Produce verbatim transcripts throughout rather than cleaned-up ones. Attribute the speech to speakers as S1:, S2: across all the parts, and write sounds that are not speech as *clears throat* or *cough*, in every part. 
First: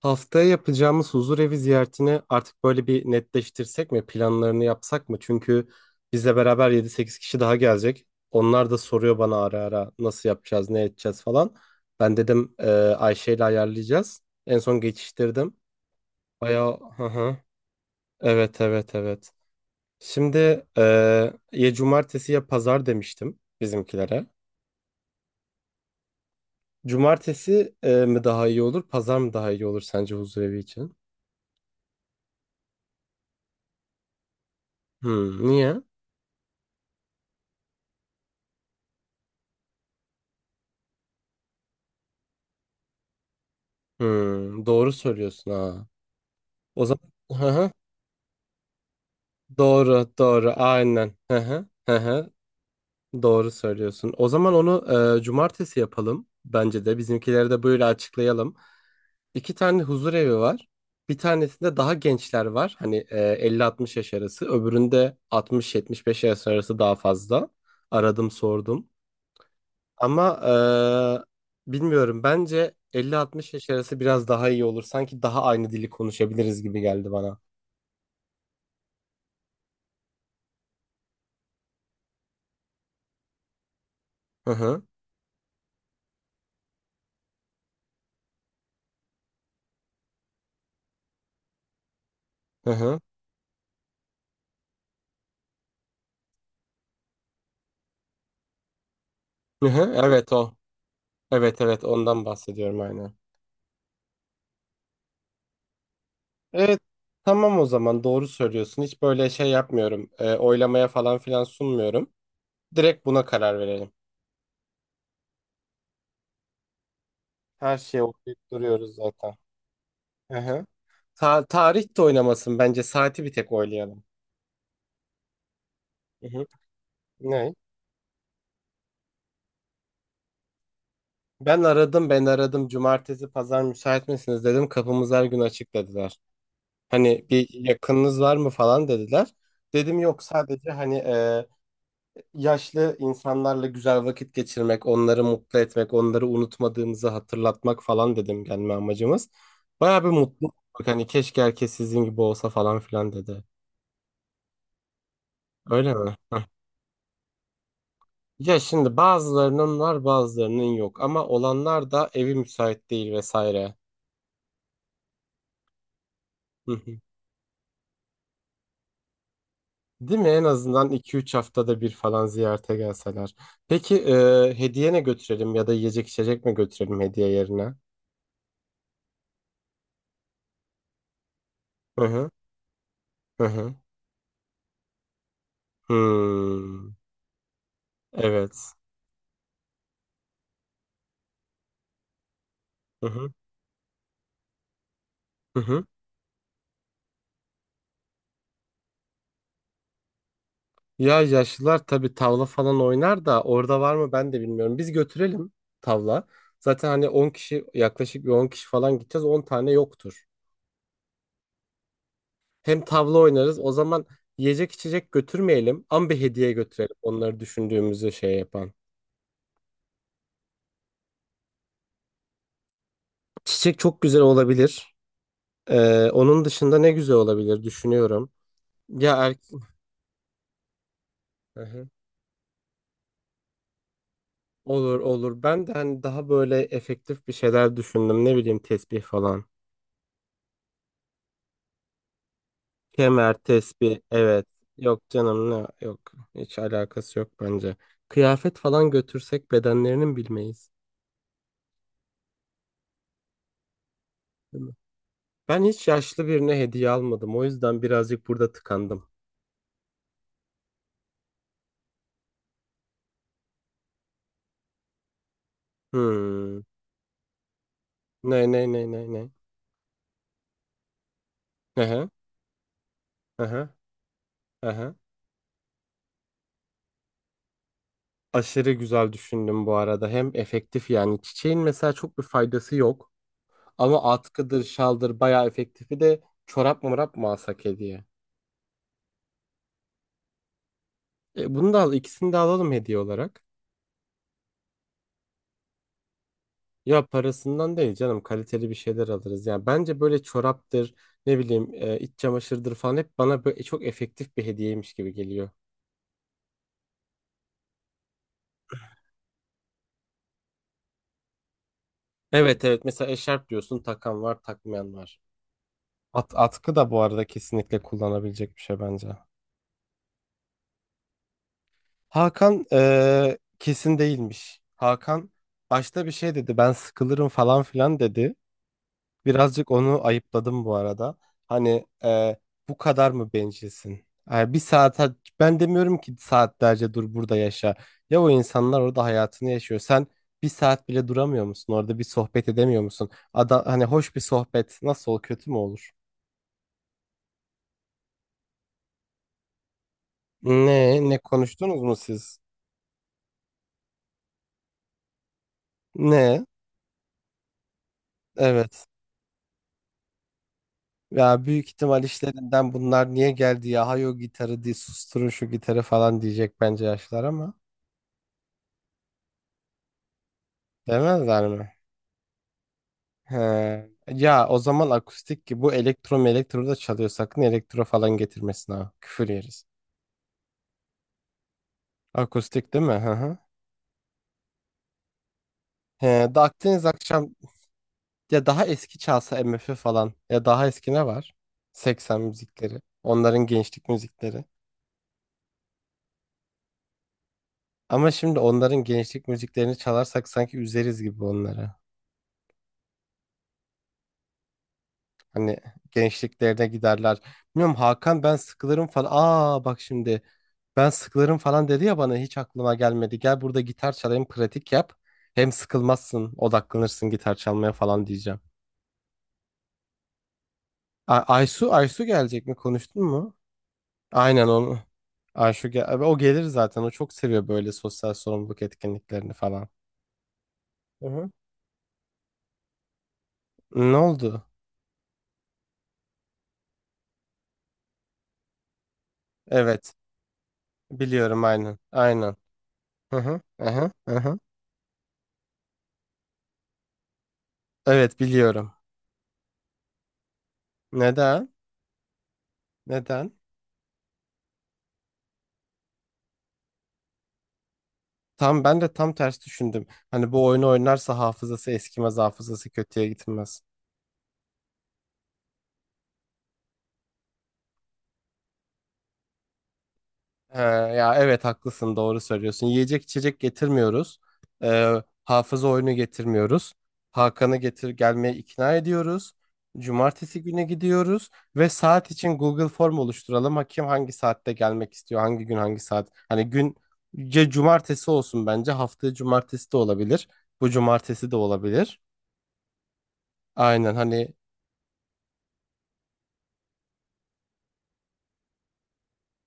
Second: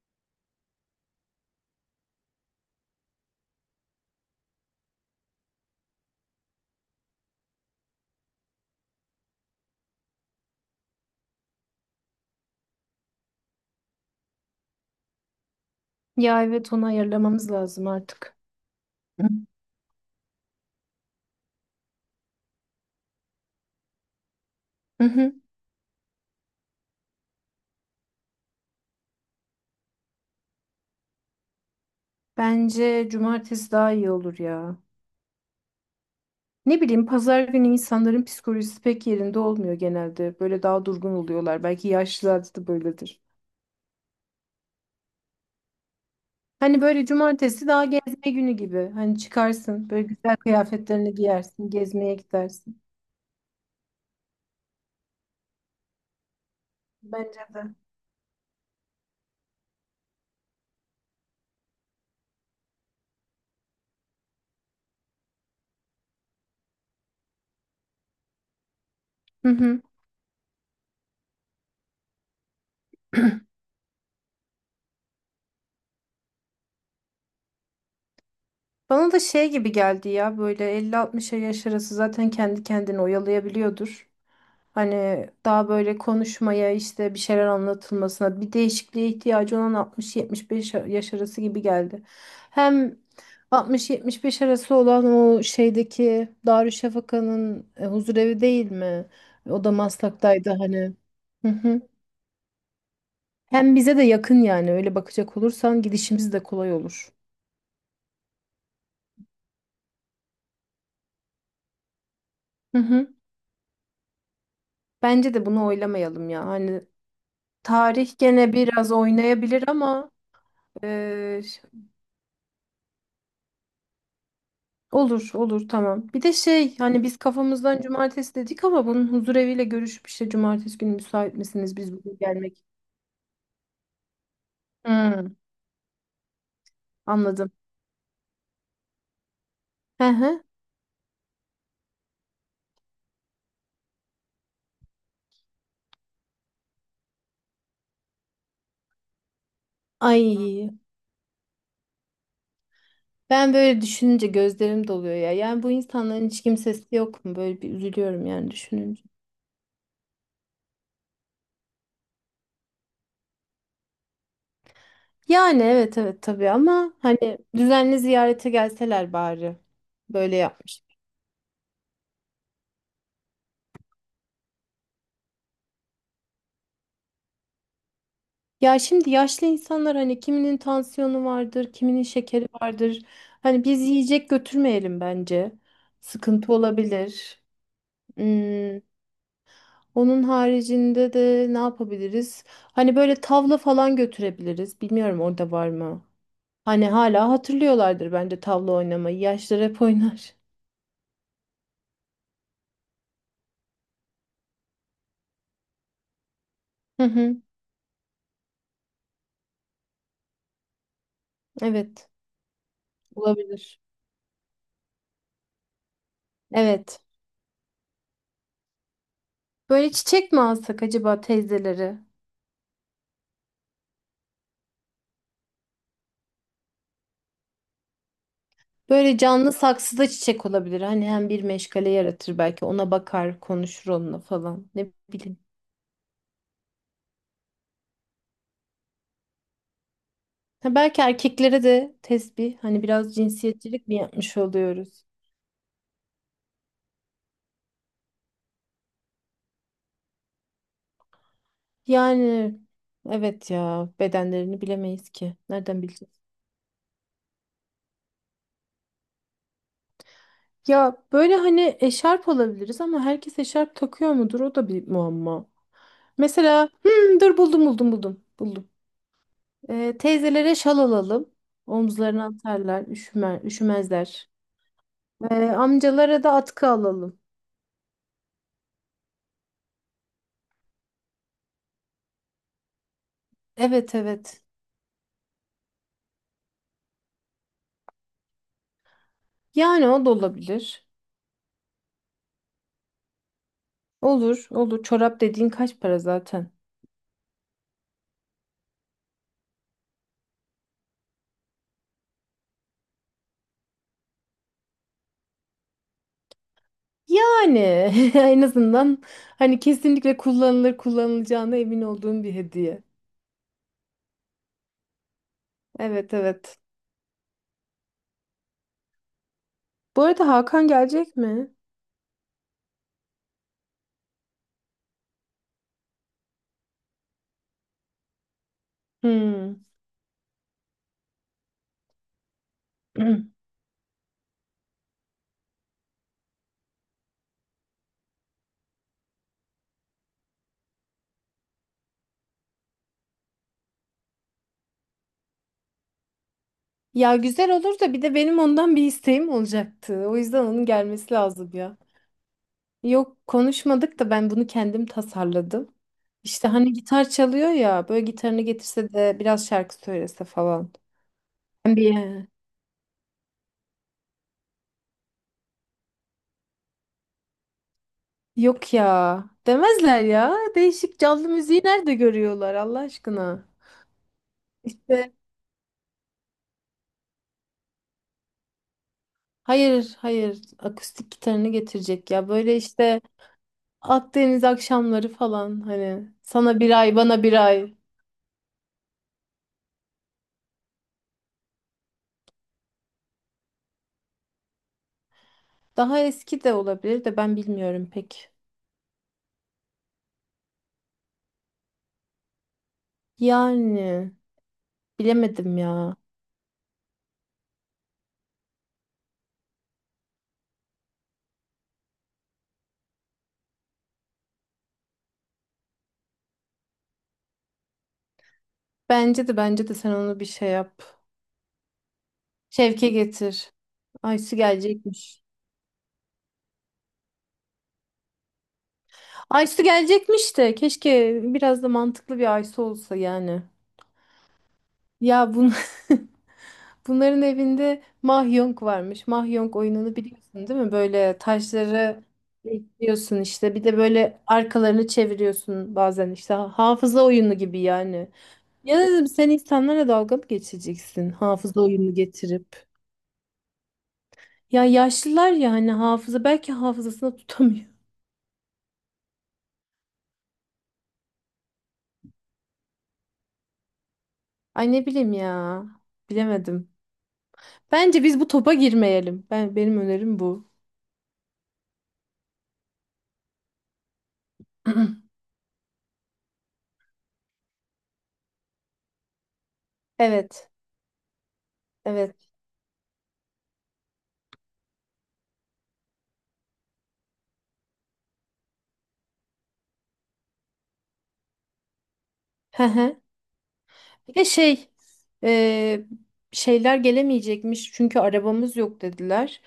S1: Haftaya yapacağımız huzurevi ziyaretini artık böyle bir netleştirsek mi? Planlarını yapsak mı? Çünkü bizle beraber yedi sekiz kişi daha gelecek. Onlar da soruyor bana ara ara nasıl yapacağız, ne edeceğiz falan. Ben dedim e, Ayşe ile ayarlayacağız. En son geçiştirdim.
S2: Ya evet
S1: Bayağı
S2: onu
S1: hı hı.
S2: ayarlamamız lazım artık.
S1: Evet evet
S2: Hı
S1: evet. Şimdi e, ya cumartesi ya pazar demiştim bizimkilere.
S2: hı. Hı.
S1: Cumartesi e, mi daha iyi olur, pazar mı daha iyi olur sence huzurevi için?
S2: Bence cumartesi daha iyi olur ya.
S1: Hmm, niye?
S2: Ne bileyim pazar günü insanların psikolojisi pek yerinde olmuyor genelde. Böyle daha durgun oluyorlar. Belki yaşlılarda da böyledir.
S1: Hmm, doğru söylüyorsun ha.
S2: Hani
S1: O
S2: böyle
S1: zaman hı
S2: cumartesi
S1: hı,
S2: daha gezme günü gibi. Hani çıkarsın böyle
S1: doğru
S2: güzel
S1: doğru aynen.
S2: kıyafetlerini
S1: Hı hı,
S2: giyersin,
S1: hı
S2: gezmeye
S1: hı,
S2: gidersin.
S1: doğru söylüyorsun. O zaman onu e, cumartesi yapalım bence de.
S2: Bence
S1: Bizimkileri de
S2: de.
S1: böyle açıklayalım. İki tane huzur evi var. Bir tanesinde daha gençler var. Hani e, elli altmış yaş arası. Öbüründe altmış yetmiş beş yaş arası daha fazla. Aradım sordum.
S2: Hı hı.
S1: Ama e, bilmiyorum, bence elli altmış yaş arası biraz daha iyi olur. Sanki daha aynı dili konuşabiliriz gibi geldi bana.
S2: Bana da şey gibi geldi ya böyle elli altmışa yaş arası zaten kendi kendini oyalayabiliyordur.
S1: Hı hı.
S2: Hani daha böyle konuşmaya işte bir şeyler anlatılmasına bir değişikliğe ihtiyacı olan altmış yetmiş beş yaş arası gibi geldi.
S1: Hı
S2: Hem
S1: hı.
S2: altmış yetmiş beş arası olan o şeydeki Darüşşafaka'nın e, huzurevi değil mi? O
S1: Hı
S2: da
S1: hı. Evet,
S2: Maslak'taydı
S1: o.
S2: hani. Hı
S1: Evet
S2: hı.
S1: evet, ondan bahsediyorum aynen.
S2: Hem bize de yakın yani öyle bakacak olursan gidişimiz de kolay
S1: Evet.
S2: olur.
S1: Tamam, o zaman doğru söylüyorsun. Hiç böyle şey yapmıyorum. E, oylamaya falan filan sunmuyorum.
S2: Hı
S1: Direkt
S2: hı.
S1: buna karar verelim.
S2: Bence de bunu oylamayalım ya. Hani
S1: Her şeye
S2: tarih
S1: okuyup
S2: gene biraz
S1: duruyoruz zaten.
S2: oynayabilir ama
S1: Hı hı.
S2: eee,
S1: Ta- tarih de oynamasın bence. Saati bir tek oylayalım.
S2: olur olur tamam. Bir
S1: Hı
S2: de
S1: hı.
S2: şey hani biz
S1: Ne?
S2: kafamızdan cumartesi dedik ama bunun huzureviyle görüşüp işte cumartesi günü müsait
S1: Ben
S2: misiniz biz
S1: aradım
S2: bugün
S1: ben
S2: gelmek?
S1: aradım. Cumartesi pazar müsait misiniz dedim. Kapımız her
S2: Hmm,
S1: gün açık dediler. Hani bir
S2: anladım.
S1: yakınınız var mı falan dediler. Dedim
S2: Hı
S1: yok,
S2: hı.
S1: sadece hani e, yaşlı insanlarla güzel vakit geçirmek, onları mutlu etmek, onları unutmadığımızı hatırlatmak falan dedim gelme amacımız. Bayağı bir mutlu olduk.
S2: Ay
S1: Hani keşke herkes sizin gibi olsa falan filan dedi.
S2: ben böyle düşününce gözlerim doluyor ya. Yani bu
S1: Öyle mi?
S2: insanların hiç
S1: Heh.
S2: kimsesi yok mu? Böyle bir üzülüyorum yani
S1: Ya şimdi
S2: düşününce.
S1: bazılarının var bazılarının yok ama olanlar da evi müsait değil vesaire.
S2: Yani evet evet tabii
S1: Hı
S2: ama
S1: hı.
S2: hani düzenli ziyarete gelseler bari.
S1: Değil mi?
S2: Böyle
S1: En
S2: yap.
S1: azından iki üç haftada bir falan ziyarete gelseler. Peki e, hediye ne götürelim, ya da yiyecek içecek mi götürelim hediye yerine?
S2: Ya şimdi yaşlı insanlar hani kiminin tansiyonu vardır, kiminin
S1: Hı hı.
S2: şekeri vardır.
S1: Hı
S2: Hani
S1: hı.
S2: biz yiyecek götürmeyelim bence. Sıkıntı
S1: Hmm.
S2: olabilir.
S1: Evet.
S2: Hmm, onun haricinde de ne yapabiliriz? Hani
S1: Hı
S2: böyle
S1: hı.
S2: tavla falan götürebiliriz. Bilmiyorum orada
S1: Hı
S2: var
S1: hı.
S2: mı? Hani hala hatırlıyorlardır bence tavla oynamayı. Yaşlılar hep oynar.
S1: Ya yaşlılar tabii tavla falan oynar da orada var mı ben de bilmiyorum. Biz götürelim tavla. Zaten
S2: Hı
S1: hani on
S2: hı,
S1: kişi, yaklaşık bir on kişi falan gideceğiz. On tane yoktur.
S2: evet,
S1: Hem tavla oynarız. O
S2: olabilir.
S1: zaman yiyecek içecek götürmeyelim ama bir hediye götürelim.
S2: Evet.
S1: Onları düşündüğümüzü şey yapan.
S2: Böyle çiçek mi alsak acaba teyzeleri?
S1: Çiçek çok güzel olabilir. Ee, onun dışında ne güzel olabilir düşünüyorum. Ya
S2: Böyle
S1: erk
S2: canlı saksıda çiçek olabilir. Hani hem bir
S1: Hı hı.
S2: meşgale yaratır belki. Ona bakar, konuşur onunla falan. Ne
S1: Olur
S2: bileyim.
S1: olur. Ben de hani daha böyle efektif bir şeyler düşündüm. Ne bileyim, tesbih falan.
S2: Ha, belki erkeklere de tesbih. Hani biraz
S1: Kemer,
S2: cinsiyetçilik mi
S1: tespih,
S2: yapmış
S1: evet. Yok
S2: oluyoruz?
S1: canım, ne yok. Hiç alakası yok bence. Kıyafet falan götürsek bedenlerinin bilmeyiz.
S2: Yani evet ya bedenlerini
S1: Değil mi?
S2: bilemeyiz ki.
S1: Ben
S2: Nereden
S1: hiç
S2: bileceğiz?
S1: yaşlı birine hediye almadım. O yüzden birazcık burada tıkandım.
S2: Ya böyle hani eşarp olabiliriz ama herkes eşarp takıyor mudur? O da bir muamma.
S1: Hmm.
S2: Mesela hmm, dur buldum buldum buldum.
S1: Ne ne
S2: Buldum.
S1: ne ne ne.
S2: Ee, teyzelere şal alalım.
S1: Aha,
S2: Omuzlarına atarlar, üşümer,
S1: aha,
S2: üşümezler.
S1: aha.
S2: Ee, amcalara da atkı alalım.
S1: Aşırı güzel düşündüm bu arada. Hem efektif yani. Çiçeğin mesela çok bir faydası yok.
S2: Evet
S1: Ama
S2: evet.
S1: atkıdır, şaldır bayağı efektifi de çorap mı mı alsak hediye?
S2: Yani o da olabilir.
S1: E, bunu da al, ikisini de alalım hediye olarak.
S2: Olur olur. Çorap dediğin kaç para zaten?
S1: Ya parasından değil canım, kaliteli bir şeyler alırız. Yani bence böyle çoraptır, ne bileyim, e, iç çamaşırdır falan hep bana böyle çok efektif bir hediyeymiş gibi geliyor.
S2: Yani *laughs* en azından hani kesinlikle kullanılır kullanılacağına emin olduğum bir
S1: Evet
S2: hediye.
S1: evet, mesela eşarp diyorsun, takan var takmayan var.
S2: Evet
S1: At,
S2: evet.
S1: atkı da bu arada kesinlikle kullanabilecek bir şey bence.
S2: Bu arada Hakan gelecek mi?
S1: Hakan e, kesin değilmiş. Hakan başta bir şey dedi, ben sıkılırım falan filan dedi.
S2: Hmm.
S1: Birazcık onu ayıpladım bu arada. Hani e, bu kadar mı
S2: *clears throat*
S1: bencilsin? E, bir saat, ben demiyorum ki saatlerce dur burada yaşa. Ya o insanlar orada hayatını yaşıyor. Sen bir saat bile duramıyor musun? Orada bir sohbet edemiyor musun? Ada, hani hoş bir sohbet nasıl olur, kötü mü olur?
S2: Ya güzel olur da bir de benim ondan bir isteğim olacaktı. O yüzden onun
S1: Ne
S2: gelmesi
S1: ne
S2: lazım ya.
S1: konuştunuz mu siz?
S2: Yok konuşmadık da ben bunu kendim tasarladım.
S1: Ne?
S2: İşte hani gitar çalıyor ya böyle gitarını
S1: Evet.
S2: getirse de biraz şarkı söylese falan.
S1: Ya büyük
S2: Ben bir
S1: ihtimal işlerinden bunlar niye geldi ya? Hayo gitarı diye susturun şu gitarı falan diyecek bence yaşlar ama.
S2: yok ya demezler ya. Değişik canlı
S1: Demezler
S2: müziği
S1: mi?
S2: nerede görüyorlar Allah
S1: He.
S2: aşkına.
S1: Ya o zaman
S2: İşte
S1: akustik, ki bu elektro mu, elektro da çalıyor. Sakın elektro falan getirmesin ha. Küfür yeriz.
S2: hayır hayır akustik gitarını getirecek ya böyle
S1: Akustik değil mi?
S2: işte
S1: Hı hı.
S2: Akdeniz akşamları falan
S1: He,
S2: hani
S1: da
S2: sana bir
S1: Akdeniz
S2: ay bana
S1: akşam,
S2: bir ay.
S1: ya daha eski çalsa M MF falan, ya daha eski ne var? Seksen müzikleri. Onların gençlik müzikleri.
S2: Daha eski de olabilir de ben bilmiyorum
S1: Ama
S2: pek.
S1: şimdi onların gençlik müziklerini çalarsak sanki üzeriz gibi onları.
S2: Yani
S1: Hani
S2: bilemedim ya.
S1: gençliklerine giderler. Bilmiyorum, Hakan ben sıkılırım falan. Aa bak şimdi, ben sıkılırım falan dedi ya, bana hiç aklıma gelmedi. Gel burada gitar çalayım, pratik yap. Hem sıkılmazsın, odaklanırsın gitar çalmaya falan diyeceğim.
S2: Bence de bence de sen onu bir şey yap.
S1: A- Aysu Aysu gelecek mi,
S2: Şevke
S1: konuştun mu?
S2: getir. Aysu
S1: Aynen onu.
S2: gelecekmiş.
S1: Ayşu gel abi, o gelir zaten, o çok seviyor böyle sosyal sorumluluk etkinliklerini
S2: Aysu
S1: falan.
S2: gelecekmiş de
S1: Hı
S2: keşke
S1: hı.
S2: biraz da mantıklı bir Aysu olsa yani.
S1: Ne oldu?
S2: Ya bun *laughs* bunların evinde Mahjong varmış. Mahjong
S1: Evet
S2: oyununu biliyorsun değil mi? Böyle
S1: biliyorum aynen
S2: taşları
S1: aynen. Hı
S2: ekliyorsun
S1: hı
S2: işte. Bir
S1: hı
S2: de
S1: hı. Hı
S2: böyle
S1: hı.
S2: arkalarını çeviriyorsun bazen işte Ha- hafıza oyunu gibi yani.
S1: Evet, biliyorum.
S2: Ya dedim sen insanlara dalga mı geçeceksin
S1: Neden?
S2: hafıza oyunu getirip?
S1: Neden?
S2: Ya yaşlılar ya hani hafıza belki hafızasını tutamıyor.
S1: Tam ben de tam ters düşündüm. Hani bu oyunu oynarsa hafızası eskimez, hafızası kötüye gitmez.
S2: Ay ne bileyim ya. Bilemedim. Bence biz bu topa girmeyelim. Ben benim önerim bu.
S1: He, ya evet haklısın, doğru söylüyorsun. Yiyecek içecek getirmiyoruz. Ee,
S2: *clears throat*
S1: hafıza oyunu getirmiyoruz. Hakan'ı getir, gelmeye ikna ediyoruz. Cumartesi
S2: Evet.
S1: günü gidiyoruz ve saat
S2: Evet.
S1: için Google Form oluşturalım. Hakim hangi saatte gelmek istiyor, hangi gün hangi saat. Hani günce cumartesi olsun bence. Haftaya cumartesi de olabilir. Bu cumartesi de olabilir.
S2: Hı hı.
S1: Aynen
S2: Bir de
S1: hani.
S2: şey e, şeyler gelemeyecekmiş çünkü arabamız yok dediler.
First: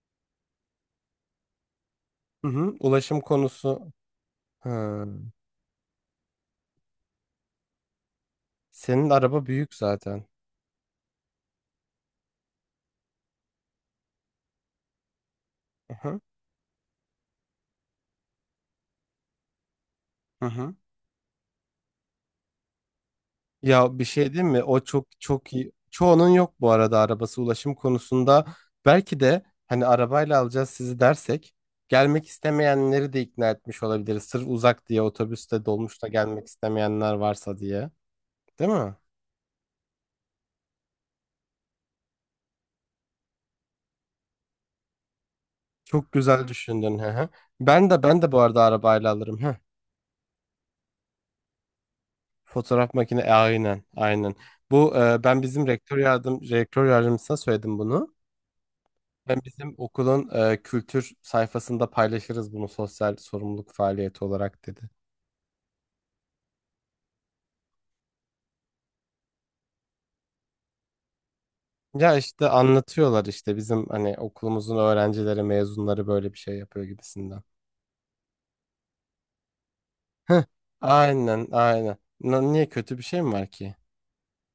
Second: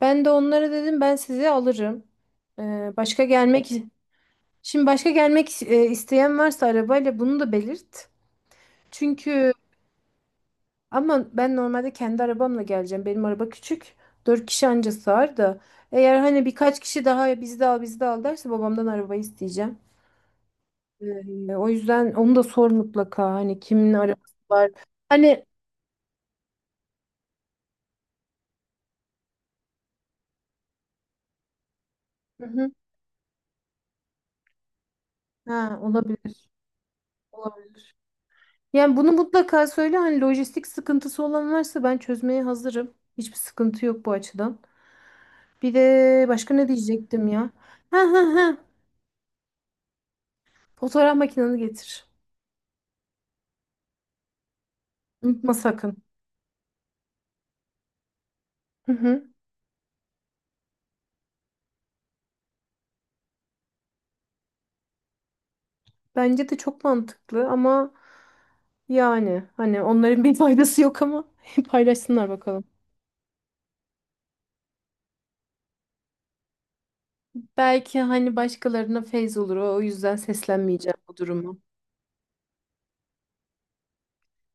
S2: Ben de onlara dedim ben sizi alırım.
S1: Hı
S2: E,
S1: hı. Ulaşım
S2: başka gelmek
S1: konusu.
S2: şimdi
S1: Ha.
S2: başka gelmek e, isteyen varsa arabayla bunu da belirt.
S1: Senin araba
S2: Çünkü
S1: büyük zaten.
S2: Ama ben normalde kendi arabamla geleceğim. Benim araba küçük. Dört kişi anca sığar da. Eğer
S1: Aha,
S2: hani birkaç kişi daha bizde al bizde al derse babamdan arabayı isteyeceğim.
S1: aha.
S2: Ee, o yüzden onu da sor mutlaka. Hani kimin
S1: Ya bir şey
S2: arabası
S1: değil mi?
S2: var.
S1: O çok
S2: Hani
S1: çok iyi. Çoğunun yok bu arada arabası, ulaşım konusunda. Belki de hani arabayla alacağız sizi dersek gelmek
S2: Hı hı.
S1: istemeyenleri de ikna etmiş olabiliriz. Sırf uzak diye otobüste
S2: Ha,
S1: dolmuşta gelmek
S2: olabilir.
S1: istemeyenler varsa
S2: Olabilir.
S1: diye. Değil mi?
S2: Yani bunu mutlaka söyle. Hani lojistik sıkıntısı olan varsa ben çözmeye hazırım. Hiçbir sıkıntı yok bu açıdan. Bir
S1: Çok
S2: de
S1: güzel
S2: başka ne
S1: düşündün. Hı hı.
S2: diyecektim ya?
S1: Ben
S2: Ha
S1: de ben de
S2: ha
S1: bu
S2: ha.
S1: arada arabayla alırım. Hı.
S2: Fotoğraf makinanı getir.
S1: Fotoğraf makine e, aynen aynen. Bu e, ben
S2: Unutma
S1: bizim
S2: sakın.
S1: rektör yardım rektör yardımcısına söyledim bunu.
S2: Hı hı.
S1: Ben bizim okulun e, kültür sayfasında paylaşırız bunu sosyal sorumluluk faaliyeti olarak dedi.
S2: Bence de çok mantıklı ama yani hani onların bir *laughs* faydası yok ama *laughs*
S1: Ya
S2: paylaşsınlar
S1: işte
S2: bakalım.
S1: anlatıyorlar işte bizim hani okulumuzun öğrencileri, mezunları böyle bir şey yapıyor gibisinden.
S2: Belki hani başkalarına feyz olur o, o yüzden
S1: Heh,
S2: seslenmeyeceğim bu
S1: aynen
S2: durumu.
S1: aynen. Na- niye kötü bir şey mi var ki?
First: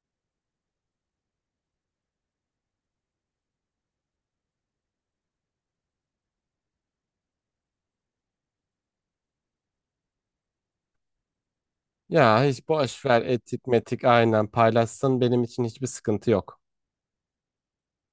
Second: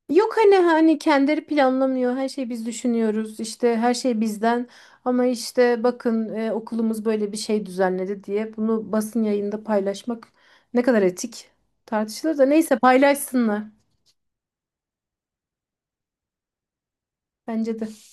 S2: Yok hani hani kendileri planlamıyor her şeyi biz düşünüyoruz işte her şey bizden ama işte bakın e, okulumuz böyle bir şey düzenledi diye bunu basın yayında paylaşmak ne kadar etik tartışılır
S1: Ya
S2: da
S1: hiç
S2: neyse
S1: boş ver
S2: paylaşsınlar
S1: etik metik, aynen paylaşsın, benim için hiçbir sıkıntı yok.
S2: bence de.